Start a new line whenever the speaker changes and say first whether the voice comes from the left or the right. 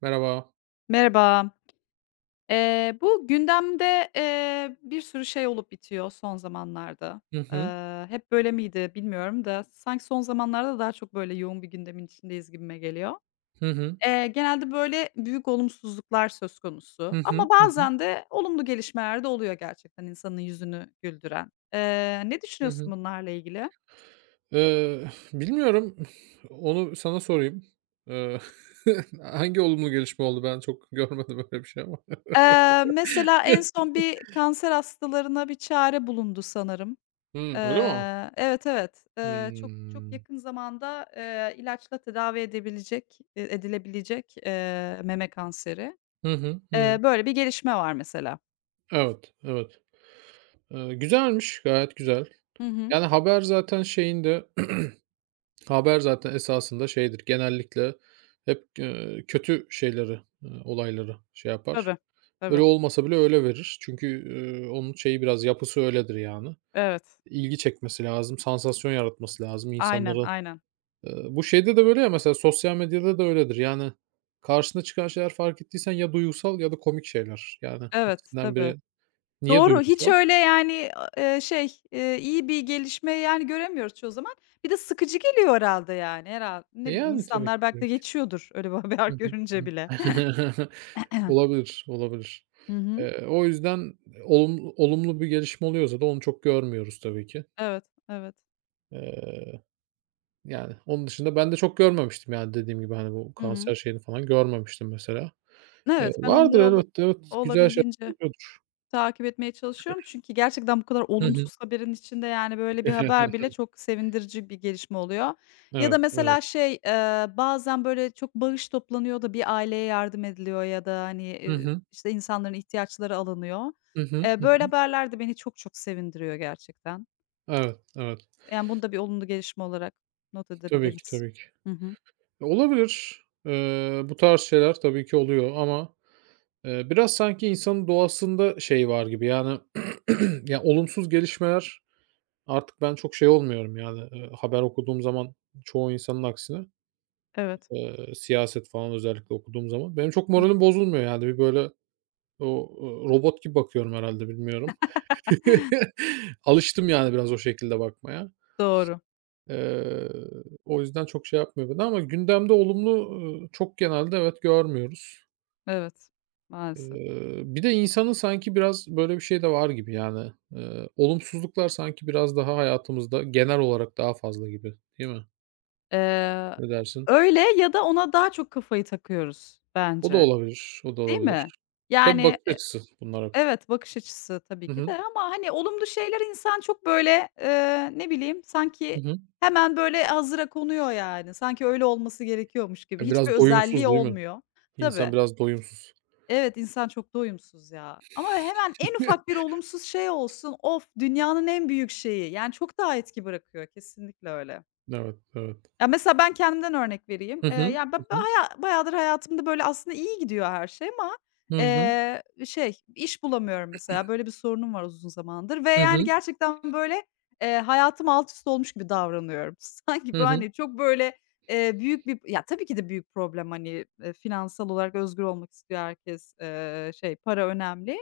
right: Merhaba.
left: Merhaba. Bu gündemde, bir sürü şey olup bitiyor son zamanlarda.
right: Hı hı.
left: Hep böyle miydi bilmiyorum da sanki son zamanlarda daha çok böyle yoğun bir gündemin içindeyiz gibime geliyor.
right: Hı hı.
left: Genelde böyle büyük olumsuzluklar söz konusu
right: Hı
left: ama
right: hı. Hı hı.
left: bazen de olumlu gelişmeler de oluyor gerçekten insanın yüzünü güldüren. Ne
right: Hı
left: düşünüyorsun
right: hı.
left: bunlarla ilgili?
right: Bilmiyorum. Onu sana sorayım. Eee, Hangi olumlu gelişme oldu? Ben çok görmedim öyle bir şey ama.
left: Mesela en son bir kanser hastalarına bir çare bulundu sanırım.
right: Hımm, öyle mi?
left: Evet, evet. Çok çok
right: Hımm.
left: yakın zamanda, ilaçla tedavi edebilecek edilebilecek, meme kanseri.
right: Hı. Hı hı.
left: Böyle bir gelişme var mesela.
right: Evet, evet. Güzelmiş, gayet güzel.
left: Hı hı.
right: Yani, haber zaten şeyinde haber zaten esasında şeydir, genellikle hep, kötü şeyleri, olayları şey yapar.
left: Tabii,
right: Öyle
left: tabii.
right: olmasa bile öyle verir. Çünkü, onun şeyi biraz yapısı öyledir yani.
left: Evet.
right: İlgi çekmesi lazım, sansasyon yaratması lazım
left: Aynen,
right: insanları.
left: aynen.
right: Bu şeyde de böyle ya, mesela sosyal medyada da öyledir. Yani karşına çıkan şeyler, fark ettiysen, ya duygusal ya da komik şeyler. Yani
left: Evet,
right: ikisinden
left: tabii.
right: biri. Niye
left: Doğru, hiç
right: duygusal?
left: öyle yani, şey, iyi bir gelişme yani göremiyoruz çoğu zaman. Bir de sıkıcı geliyor herhâlde yani. Ne bileyim
right: Yani tabii ki,
left: insanlar belki de
right: tabii ki.
left: geçiyordur öyle bir haber
right: Hı hı.
left: görünce bile.
right: Hı. Olabilir, olabilir.
left: Hı hı.
right: O yüzden olumlu bir gelişme oluyorsa da onu çok görmüyoruz tabii ki.
left: Evet, evet.
right: Eee Yani, onun dışında ben de çok görmemiştim, yani, dediğim gibi, hani, bu
left: Hı hı.
right: kanser şeyini falan görmemiştim mesela.
left: Evet, ben
right: Vardır
left: onları
right: elbette, evet. Güzel şeyler
left: olabildiğince
right: oluyordur.
left: takip etmeye çalışıyorum. Çünkü gerçekten bu kadar
right: Hı hı.
left: olumsuz haberin içinde, yani, böyle bir haber bile çok sevindirici bir gelişme oluyor. Ya da
right: Evet, evet.
left: mesela şey, bazen böyle çok bağış toplanıyor da bir aileye yardım ediliyor ya da, hani,
right: Hı hı.
left: işte, insanların ihtiyaçları alınıyor.
right: Hı hı. Hı
left: Böyle
right: hı.
left: haberler de beni çok çok sevindiriyor gerçekten.
right: Evet, evet.
left: Yani, bunu da bir olumlu gelişme olarak not
right: Tabii ki,
left: edebiliriz.
right: tabii ki.
left: Hı hı.
right: Olabilir. Bu tarz şeyler tabii ki oluyor ama, biraz sanki insanın doğasında şey var gibi, yani, ya, olumsuz gelişmeler artık ben çok şey olmuyorum, yani, haber okuduğum zaman, çoğu insanın aksine.
left: Evet.
right: Siyaset falan özellikle okuduğum zaman. Benim çok
left: Hı.
right: moralim bozulmuyor yani. Bir böyle o, robot gibi bakıyorum herhâlde, bilmiyorum. Alıştım yani biraz o şekilde bakmaya.
left: Doğru.
right: Eee, O yüzden çok şey yapmıyor beni, ama gündemde olumlu, çok, genelde evet görmüyoruz.
left: Evet. Maalesef.
right: Bir de insanın sanki biraz böyle bir şey de var gibi yani. Olumsuzluklar sanki biraz daha hayatımızda genel olarak daha fazla gibi, değil mi?
left: Eee,
right: Ne dersin?
left: Öyle ya da ona daha çok kafayı takıyoruz
right: O da
left: bence,
right: olabilir, o da
left: değil mi?
right: olabilir. Tabii,
left: Yani,
right: bakış açısı bunlar hep.
left: evet, bakış açısı tabii
right: Hı
left: ki de
right: hı.
left: ama, hani, olumlu şeyler insan çok böyle, ne bileyim,
right: Hı
left: sanki
right: hı.
left: hemen böyle hazıra konuyor yani. Sanki öyle olması gerekiyormuş gibi. Hiçbir
right: Biraz
left: özelliği
right: doyumsuz değil mi?
left: olmuyor.
right: İnsan
left: Tabii.
right: biraz doyumsuz.
left: Evet, insan çok da uyumsuz ya. Ama hemen en ufak bir olumsuz şey olsun, of, dünyanın en büyük şeyi. Yani çok daha etki bırakıyor. Kesinlikle öyle.
right: Evet, evet.
left: Ya, mesela ben kendimden örnek vereyim.
right: Hı hı.
left: Ya, ben
right: Hı
left: baya bayağıdır hayatımda, böyle, aslında iyi gidiyor her şey ama,
right: hı.
left: şey, iş bulamıyorum mesela. Böyle bir sorunum var uzun zamandır ve,
right: Hı
left: yani,
right: hı.
left: gerçekten, böyle, hayatım alt üst olmuş gibi davranıyorum. Sanki,
right: Hı
left: böyle,
right: hı. Hı hı.
left: hani, çok, böyle, büyük bir ya, tabii ki de büyük problem, hani, finansal olarak özgür olmak istiyor herkes. Şey, para önemli.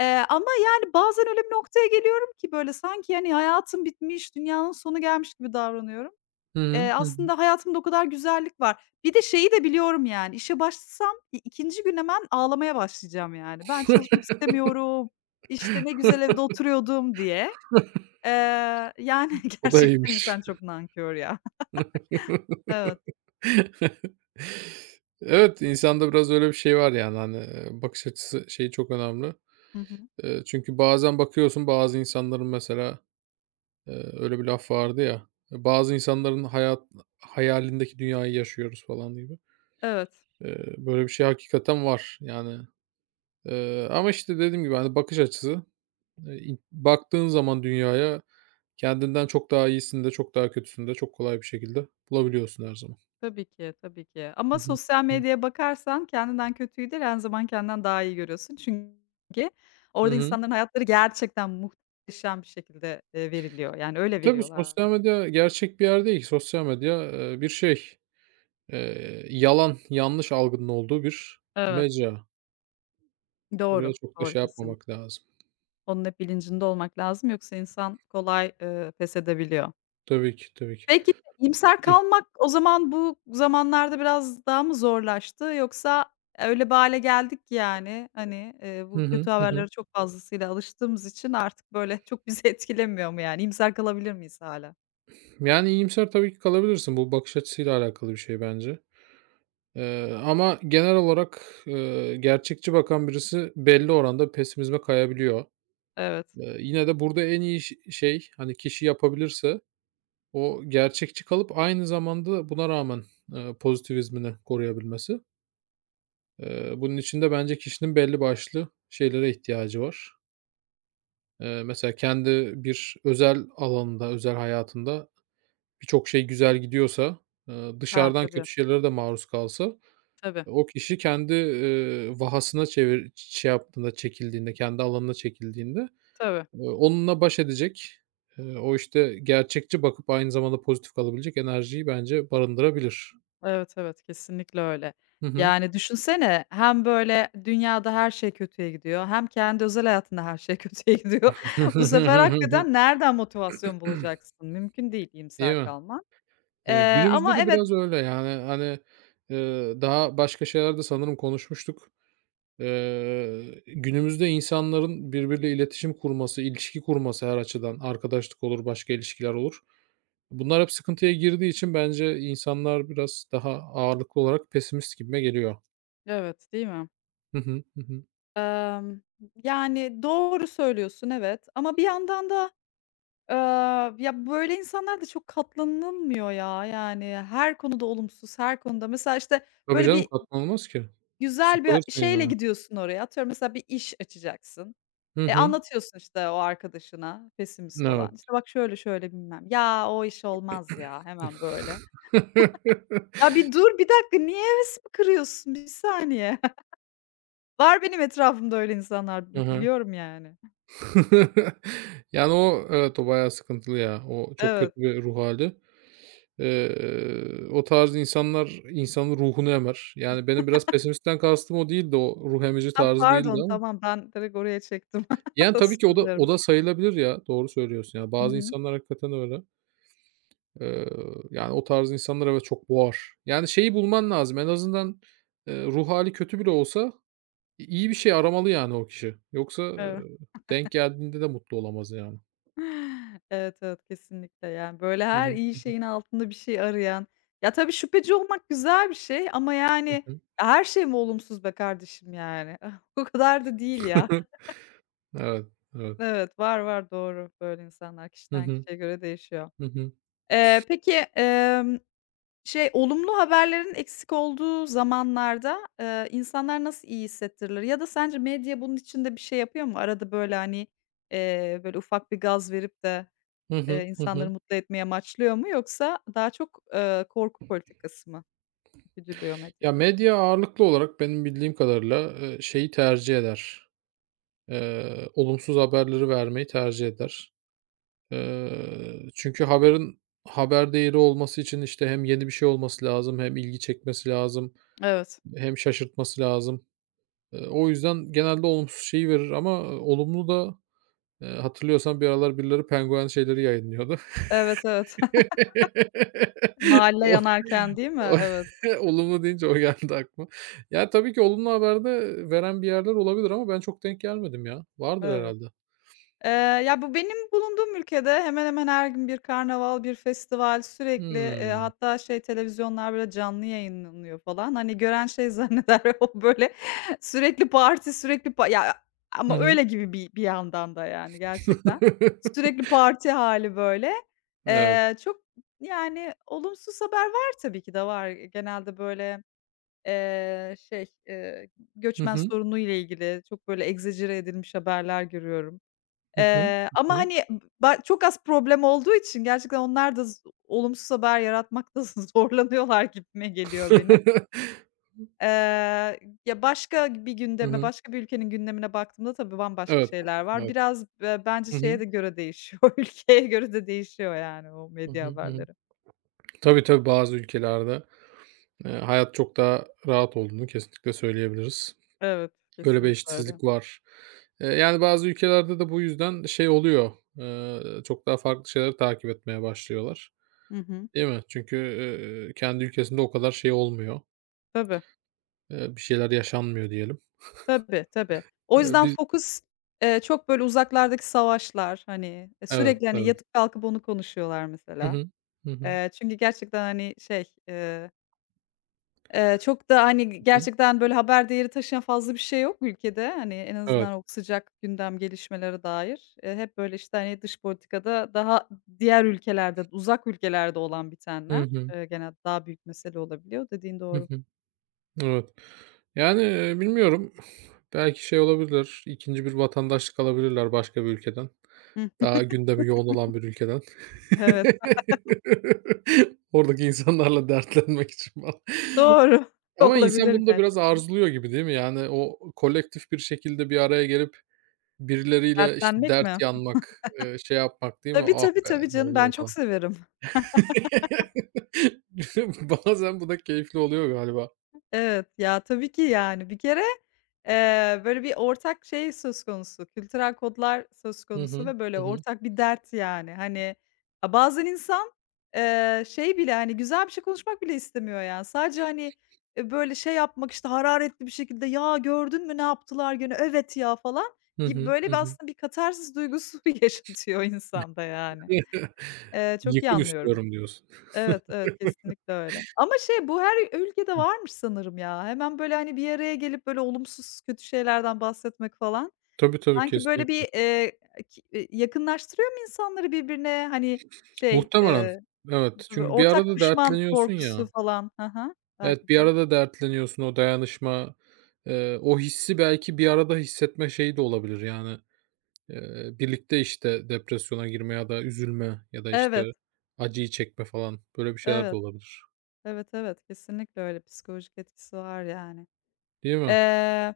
left: Ama, yani, bazen öyle bir noktaya geliyorum ki, böyle, sanki, hani, hayatım bitmiş, dünyanın sonu gelmiş gibi davranıyorum.
right: Hı hı. Hı hı.
left: Aslında hayatımda o kadar güzellik var. Bir de şeyi de biliyorum yani, işe başlasam ikinci gün hemen ağlamaya başlayacağım yani. Ben çalışmak istemiyorum, işte, ne güzel evde oturuyordum diye. Yani
right: O da
left: gerçekten
right: iyiymiş.
left: insan çok nankör ya. Evet.
right: Evet, insanda biraz öyle bir şey var yani, hani, bakış açısı şeyi çok önemli.
left: Hı hı.
right: Çünkü bazen bakıyorsun bazı insanların mesela, öyle bir laf vardı ya, bazı insanların hayalindeki dünyayı yaşıyoruz falan gibi.
left: Evet.
right: Böyle bir şey hakikaten var yani. Ama işte, dediğim gibi, hani, bakış açısı. İn Baktığın zaman dünyaya, kendinden çok daha iyisini de çok daha kötüsünü de çok kolay bir şekilde bulabiliyorsun her zaman.
left: Tabii ki, tabii ki. Ama
right: Hı hı.
left: sosyal
right: Hı.
left: medyaya bakarsan kendinden kötüyü değil, her zaman kendinden daha iyi görüyorsun. Çünkü
right: Hı
left: orada
right: hı.
left: insanların hayatları gerçekten muhteşem bir şekilde, veriliyor. Yani öyle
right: Tabii,
left: veriyorlar.
right: sosyal medya gerçek bir yer değil ki. Sosyal medya, bir şey, yalan, yanlış algının olduğu bir
left: Evet.
right: mecra. Oraya
left: Doğru,
right: çok da
left: doğru
right: şey yapmamak
left: kesinlikle.
right: lazım.
left: Onun hep bilincinde olmak lazım yoksa insan kolay, pes edebiliyor.
right: Tabii ki, tabii ki.
left: Peki, iyimser
right: Hıh.
left: kalmak o zaman bu zamanlarda biraz daha mı zorlaştı yoksa öyle bir hâle geldik ki yani, hani, bu
right: Hı hı.
left: kötü
right: Hı hı.
left: haberlere çok fazlasıyla alıştığımız için artık böyle çok bizi etkilemiyor mu yani? İyimser kalabilir miyiz hâlâ?
right: Yani iyimser tabii ki kalabilirsin. Bu bakış açısıyla alakalı bir şey bence. Ama genel olarak, gerçekçi bakan birisi belli oranda pesimizme kayabiliyor.
left: Evet.
right: Yine de burada en iyi şey, hani, kişi yapabilirse o gerçekçi kalıp aynı zamanda buna rağmen, pozitivizmini koruyabilmesi. Bunun için de bence kişinin belli başlı şeylere ihtiyacı var. Mesela kendi bir özel alanında, özel hayatında birçok şey güzel gidiyorsa,
left: A,
right: dışarıdan
left: tabii,
right: kötü şeylere de maruz kalsa,
left: tabii,
right: o kişi kendi, vahasına şey yaptığında, çekildiğinde, kendi alanına çekildiğinde,
left: tabii.
right: Onunla baş edecek, o, işte, gerçekçi bakıp aynı zamanda pozitif kalabilecek enerjiyi bence barındırabilir.
left: Evet, evet, kesinlikle öyle.
right: Hı hı.
left: Yani düşünsene hem böyle dünyada her şey kötüye gidiyor hem kendi özel hayatında her şey kötüye gidiyor. Bu sefer hakikaten nereden motivasyon bulacaksın? Mümkün değil
right: Değil
left: iyimser
right: mi?
left: kalman.
right: Değil mi? Günümüzde
left: Ama
right: de
left: evet.
right: biraz öyle, yani, hani, daha başka şeylerde sanırım konuşmuştuk. Günümüzde insanların birbiriyle iletişim kurması, ilişki kurması her açıdan, arkadaşlık olur, başka ilişkiler olur. Bunlar hep sıkıntıya girdiği için bence insanlar biraz daha ağırlıklı olarak pesimist gibime geliyor.
left: Evet, değil mi?
right: Hı hı. Hı hı.
left: Emm, yani doğru söylüyorsun, evet. Ama bir yandan da, eee, ya, böyle insanlar da çok katlanılmıyor ya. Yani her konuda olumsuz, her konuda. Mesela, işte,
right: Tabii
left: böyle
right: canım,
left: bir
right: katman olmaz ki.
left: güzel bir
right: Sıkılırsın
left: şeyle
right: yani.
left: gidiyorsun oraya. Atıyorum mesela bir iş açacaksın.
right: Hı
left: E,
right: hı.
left: anlatıyorsun işte o arkadaşına pesimist olan. İşte
right: Evet.
left: bak şöyle şöyle bilmem. Ya o iş olmaz ya hemen böyle. Ya bir dur bir dakika niye hevesimi kırıyorsun? Bir saniye. Var benim etrafımda öyle insanlar
right: Hı hı.
left: biliyorum yani.
right: Yani o evet, o bayağı sıkıntılı ya. O çok kötü
left: Evet.
right: bir ruh hâli. O tarz insanlar insanın ruhunu emer. Yani benim biraz pesimistten kastım o değildi, o ruh emici
left: Ha,
right: tarzı değildi
left: pardon
right: ama.
left: tamam ben direkt oraya çektim.
right: Yani tabii ki o
left: Özür
right: da
left: dilerim.
right: o da sayılabilir ya. Doğru söylüyorsun ya.
left: Hı
right: Bazı
left: hı.
right: insanlar hakikaten öyle. Eee, Yani o tarz insanlar evet çok boğar. Yani şeyi bulman lazım en azından, ruh hali kötü bile olsa iyi bir şey aramalı yani o kişi. Yoksa,
left: Evet.
right: denk geldiğinde de mutlu olamaz yani.
left: Evet, evet, kesinlikle, yani, böyle,
right: Hı
left: her
right: hı,
left: iyi
right: hı
left: şeyin altında bir şey arayan. Ya, tabii şüpheci olmak güzel bir şey ama,
right: hı,
left: yani,
right: hı hı.
left: her şey mi olumsuz be kardeşim, yani? O kadar da değil ya.
right: Evet, evet.
left: Evet, var, var, doğru. Böyle insanlar
right: Hı
left: kişiden
right: hı,
left: kişiye göre değişiyor.
right: hı hı,
left: Peki, şey, olumlu haberlerin eksik olduğu zamanlarda, insanlar nasıl iyi hissettirilir ya da sence medya bunun için de bir şey yapıyor mu? Arada, böyle, hani, böyle, ufak bir gaz verip de
right: hı hı, hı
left: İnsanları
right: hı.
left: mutlu etmeye amaçlıyor mu yoksa daha çok, korku politikası mı güdülüyor
right: Ya,
left: medyada?
right: medya ağırlıklı olarak benim bildiğim kadarıyla, şeyi tercih eder, olumsuz haberleri vermeyi tercih eder. Çünkü haberin haber değeri olması için, işte, hem yeni bir şey olması lazım, hem ilgi çekmesi lazım,
left: Evet.
right: hem şaşırtması lazım. O yüzden genelde olumsuz şeyi verir, ama olumlu da, hatırlıyorsan, bir aralar birileri penguen şeyleri yayınlıyordu.
left: Evet, evet. Mahalle
right: O
left: yanarken değil mi?
right: o
left: Evet,
right: Olumlu deyince o geldi aklıma. Ya, tabii ki olumlu haber de veren bir yerler olabilir ama ben çok denk gelmedim ya. Vardır
left: evet.
right: herhâlde.
left: Eee, Ya, bu benim bulunduğum ülkede hemen hemen her gün bir karnaval, bir festival sürekli,
right: Hımm.
left: hatta şey televizyonlar böyle canlı yayınlanıyor falan. Hani, gören şey zanneder o böyle sürekli parti, sürekli pa ya,
right: Hı
left: ama
right: hı.
left: öyle gibi bir yandan da yani gerçekten. Sürekli parti hali böyle.
right: Evet.
left: Çok, yani, olumsuz haber var tabii ki de var. Genelde böyle, eee, şey, eee, göçmen sorunu ile ilgili çok böyle egzajere edilmiş haberler görüyorum.
right: Hı hı. Hı
left: Ama,
right: hı.
left: hani, çok az problem olduğu için gerçekten onlar da olumsuz haber yaratmakta zorlanıyorlar gibime geliyor benim. Eee, Ya, başka bir
right: Hı
left: gündeme,
right: hı.
left: başka bir ülkenin gündemine baktığımda tabii bambaşka
right: Evet,
left: şeyler var.
right: evet.
left: Biraz, bence
right: Hı hı.
left: şeye de göre değişiyor, ülkeye göre de değişiyor yani o
right: Hı
left: medya
right: hı, hı hı.
left: haberleri.
right: Tabii, tabii, bazı ülkelerde, hayat çok daha rahat olduğunu kesinlikle söyleyebiliriz.
left: Evet,
right: Böyle bir
left: kesinlikle öyle.
right: eşitsizlik var. Yani, bazı ülkelerde de bu yüzden şey oluyor, çok daha farklı şeyleri takip etmeye başlıyorlar,
left: Hı hı.
right: değil mi? Çünkü, kendi ülkesinde o kadar şey olmuyor,
left: Tabii,
right: bir şeyler yaşanmıyor diyelim.
left: tabii, tabii. O yüzden
right: Biz
left: fokus, çok böyle uzaklardaki savaşlar, hani, e,
right: Evet,
left: sürekli, hani,
right: evet.
left: yatıp kalkıp onu konuşuyorlar mesela.
right: Hı. Hı hı.
left: Çünkü gerçekten, hani, şey, çok da, hani,
right: Hı hı.
left: gerçekten böyle haber değeri taşıyan fazla bir şey yok ülkede. Hani, en azından
right: Evet.
left: o sıcak gündem gelişmelere dair. Hep böyle, işte, hani, dış politikada daha diğer ülkelerde, uzak ülkelerde olan
right: Hı
left: bitenler,
right: hı.
left: genelde daha büyük mesele olabiliyor. Dediğin
right: Hı
left: doğru.
right: hı. Evet. Yani, bilmiyorum. Belki şey olabilir, 2'nci bir vatandaşlık alabilirler başka bir ülkeden.
left: Hı.
right: Daha gündemi yoğun olan bir ülkeden.
left: Evet,
right: Oradaki insanlarla dertlenmek için falan.
left: doğru.
right: Ama insan
left: Olabilir
right: bunu da biraz
left: gerçekten.
right: arzuluyor gibi, değil mi? Yani o kolektif bir şekilde bir araya gelip birileriyle, işte,
left: Dertlenmek
right: dert
left: mi?
right: yanmak, şey yapmak, değil mi?
left: Tabii,
right: "Ah
left: tabii,
right: be,
left: tabii
right: ne
left: canım. Ben
right: oluyor?"
left: çok
right: falan.
left: severim.
right: Bazen bu da keyifli oluyor galiba.
left: Evet, ya, tabii ki, yani. Bir kere, böyle bir ortak şey söz konusu, kültürel kodlar söz
right: Hı
left: konusu
right: hı.
left: ve böyle
right: Hı hı.
left: ortak bir dert, yani. Hani, a, bazen insan, şey bile, hani, güzel bir şey konuşmak bile istemiyor, yani. Sadece, hani, böyle şey yapmak, işte, hararetli bir şekilde, "Ya, gördün mü ne yaptılar gene? Evet ya." falan
right: Hı
left: gibi
right: hı.
left: böyle
right: Hı
left: bir
right: hı.
left: aslında bir katarsis duygusu yaşatıyor insanda, yani. Çok iyi
right: Yıkım
left: anlıyorum.
right: istiyorum diyorsun.
left: Evet, evet, kesinlikle öyle. Ama şey, bu her ülkede
right: Hı.
left: varmış sanırım ya. Hemen, böyle, hani, bir araya gelip, böyle, olumsuz, kötü şeylerden bahsetmek falan
right: Tabii, tabii,
left: sanki, böyle,
right: kesinlikle.
left: bir, ki yakınlaştırıyor mu insanları birbirine? Hani, şey,
right: Muhtemelen. Evet,
left: böyle,
right: çünkü bir
left: ortak
right: arada
left: düşman
right: dertleniyorsun
left: korkusu
right: ya.
left: falan. Hı hı, belki
right: Evet, bir
left: de.
right: arada dertleniyorsun, o dayanışma, o hissi belki bir arada hissetme şeyi de olabilir yani, birlikte, işte, depresyona girme ya da üzülme ya da, işte,
left: Evet,
right: acıyı çekme falan, böyle bir şeyler de
left: evet,
right: olabilir,
left: evet, evet, kesinlikle öyle. Psikolojik etkisi var yani.
right: değil mi?
left: Eee,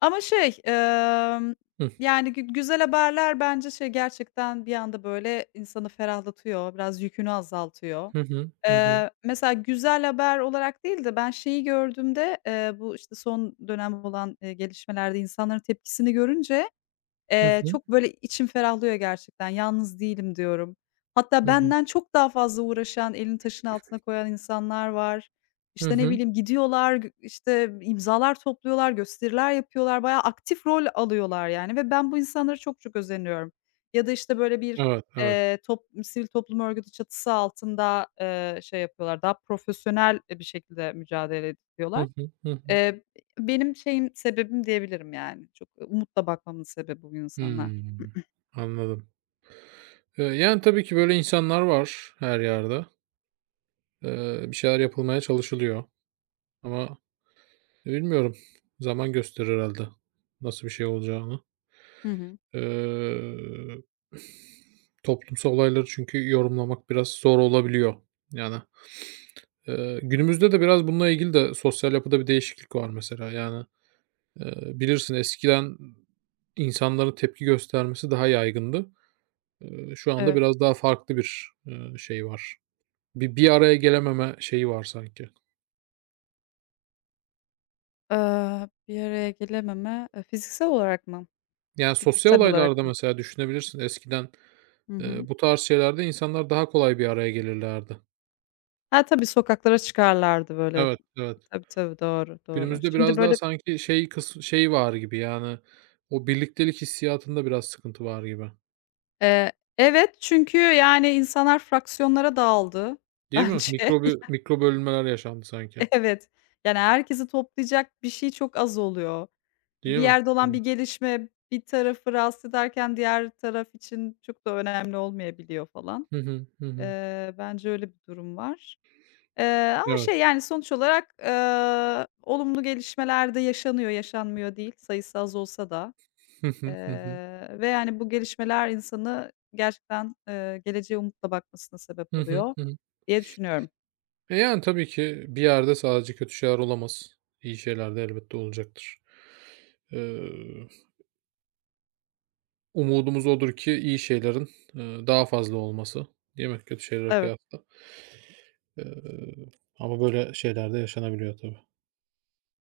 left: Ama şey,
right: Hıh.
left: yani, güzel haberler bence şey gerçekten bir anda, böyle, insanı ferahlatıyor, biraz yükünü azaltıyor.
right: Hı hı. Hı hı.
left: Mesela güzel haber olarak değil de ben şeyi gördüğümde, bu, işte, son dönem olan, gelişmelerde insanların tepkisini görünce.
right: Hı hı.
left: Çok böyle içim ferahlıyor gerçekten, "Yalnız değilim." diyorum. Hatta
right: Hı hı.
left: benden çok daha fazla uğraşan, elini taşın altına koyan insanlar var.
right: Hı
left: İşte, ne
right: hı.
left: bileyim, gidiyorlar, işte, imzalar topluyorlar, gösteriler yapıyorlar, bayağı aktif rol alıyorlar yani ve ben bu insanlara çok çok özeniyorum. Ya da, işte, böyle bir,
right: Evet, evet.
left: sivil toplum örgütü çatısı altında, şey yapıyorlar, daha profesyonel, bir şekilde mücadele
right: Hı
left: ediyorlar.
right: hı. Hı hı.
left: Eee, Benim şeyim, sebebim diyebilirim yani. Çok umutla bakmamın sebebi bu insanlar.
right: Hımm. Anladım. Yani, tabii ki böyle insanlar var her yerde. Bir şeyler yapılmaya çalışılıyor ama bilmiyorum, zaman gösterir herhâlde nasıl bir şey olacağını.
left: Hı hı.
right: Eee, Toplumsal olayları çünkü yorumlamak biraz zor olabiliyor. Yani, günümüzde de biraz bununla ilgili de sosyal yapıda bir değişiklik var mesela. Yani, bilirsin, eskiden insanların tepki göstermesi daha yaygındı. Şu anda
left: Evet.
right: biraz daha farklı bir, şey var. Bir araya gelememe şeyi var sanki.
left: Bir araya gelememe, fiziksel olarak mı?
right: Yani, sosyal
left: Fikirsel
right: olaylarda
left: olarak mı?
right: mesela düşünebilirsin. Eskiden,
left: Hı hı.
right: bu tarz şeylerde insanlar daha kolay bir araya gelirlerdi.
left: Ha, tabii sokaklara çıkarlardı böyle.
right: Evet, evet.
left: Tabii, tabii, doğru, doğru.
right: Günümüzde
left: Şimdi
right: biraz daha
left: böyle,
right: sanki şey kıs şey var gibi, yani, o birliktelik hissiyatında biraz sıkıntı var gibi.
left: eee evet, çünkü yani insanlar fraksiyonlara dağıldı
right: Değil mi?
left: bence.
right: Mikro bölünmeler yaşandı sanki.
left: Evet. Yani herkesi toplayacak bir şey çok az oluyor.
right: Değil
left: Bir
right: mi?
left: yerde olan
right: Hıı.
left: bir gelişme bir tarafı rahatsız ederken diğer taraf için çok da önemli olmayabiliyor falan.
right: Hı hı, hı hı.
left: Bence öyle bir durum var. Eee, Ama
right: Evet.
left: şey, yani, sonuç olarak, olumlu gelişmeler de yaşanıyor, yaşanmıyor değil sayısı az olsa da.
right: Hı hı, hı hı.
left: Ve, yani, bu gelişmeler insanı gerçekten, geleceğe umutla bakmasına sebep
right: Hı hı,
left: oluyor
right: hı hı.
left: diye düşünüyorum.
right: Yani, tabii ki bir yerde sadece kötü şeyler olamaz. İyi şeyler de elbette olacaktır. Eee Umudumuz odur ki iyi şeylerin, daha fazla olması, değil mi? Kötü şeylere
left: Evet.
right: kıyasla. Eee, Ama böyle şeyler de yaşanabiliyor tabii.